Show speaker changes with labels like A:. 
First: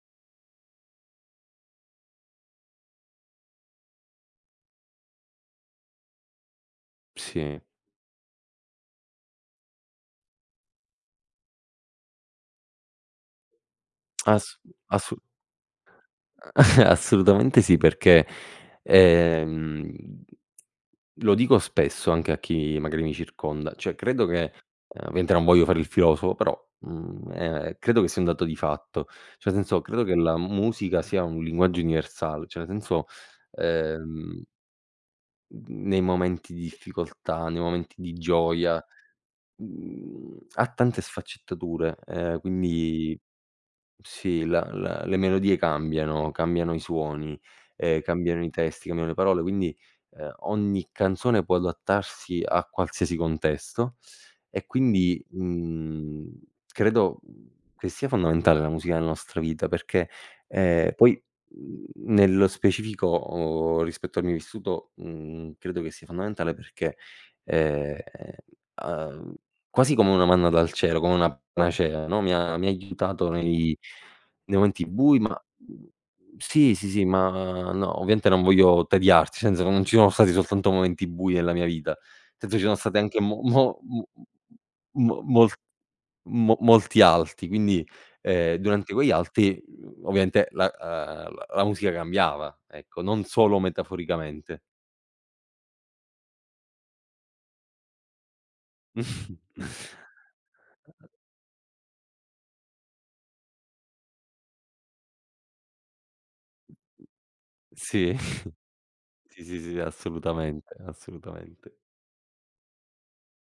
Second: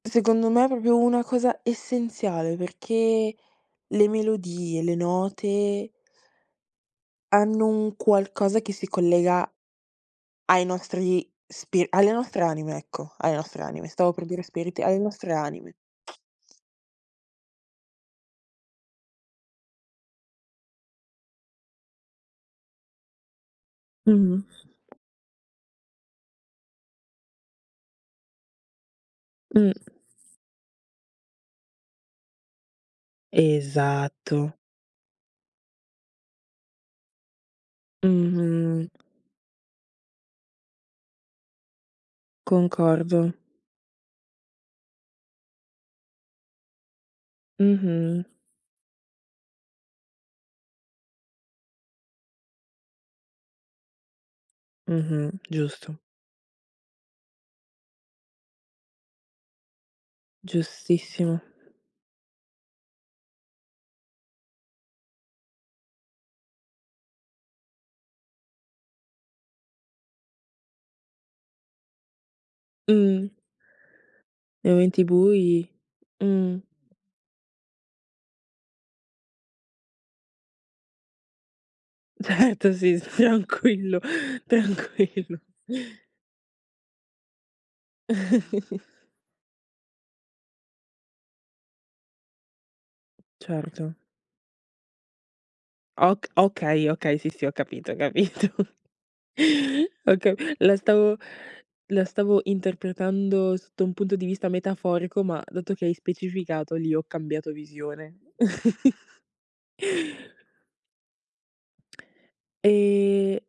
A: Secondo me è proprio una cosa essenziale, perché le melodie, le note
B: Sì.
A: hanno un qualcosa che si collega ai nostri spir alle nostre anime ecco, alle nostre anime. Stavo per dire
B: Ass
A: spiriti, alle
B: assu
A: nostre anime.
B: Ehm, assolutamente sì perché, ehm, lo dico spesso anche a chi magari mi circonda, cioè credo
A: Mh-mh.
B: che, ehm, ovviamente non voglio fare il filosofo, però, mhmm, ehm, credo che sia un dato di fatto. Cioè
A: Mh.
B: senso credo che la musica sia un linguaggio universal cioè nel senso, ehm
A: Esatto.
B: mhmm, nei momenti di difficoltà, nei momenti di gioia,
A: Mh-mh.
B: mhmm ha tante sfaccettature, ehm, quindi
A: Concordo.
B: sì, la la le melodie cambiano, cambiano i suoni, ehm,
A: Mh-mh.
B: cambiano i testi, cambiano le parole. Quindi, ehm, ogni canzone può adattarsi a qualsiasi contesto, e quindi,
A: Mh-mh. Giusto.
B: mhmm, credo, mhmm, che sia fondamentale la musica nostra vita perché, ehm, poi,
A: Giustissimo.
B: mhmm, nello specifico o rispetto al mio vissuto, mhmm, credo che sia fondamentale perché, ehm, uhm, quasi come una manna dal cielo, come una panacea, no, mi ha mi ha aiutato
A: Mh.
B: nei nei
A: Nei
B: momenti
A: momenti
B: bui, ma
A: bui?
B: mhmm,
A: Mh.
B: sì, sì, sì, ma no, ovviamente non voglio tediarti, senza non ci sono stati soltanto momenti bui nella mia vita, senso ci
A: Certo,
B: sono stati
A: sì.
B: anche mo mo
A: Tranquillo,
B: m m m mo
A: tranquillo.
B: mol mo molti alti; quindi, ehm, durante quegli alti, mhmm, ovviamente la ehm, la la musica cambiava, ecco non solo
A: Certo.
B: metaforicamente.
A: Ok okay, okay sì, sì ho capito, ho capito. Oka la stavo la stavo interpretando sotto un punto di vista metaforico, ma dato che hai specificato lì ho cambiato
B: Sì.
A: visione.
B: Sì, sì, sì, assolutamente, assolutamente.
A: E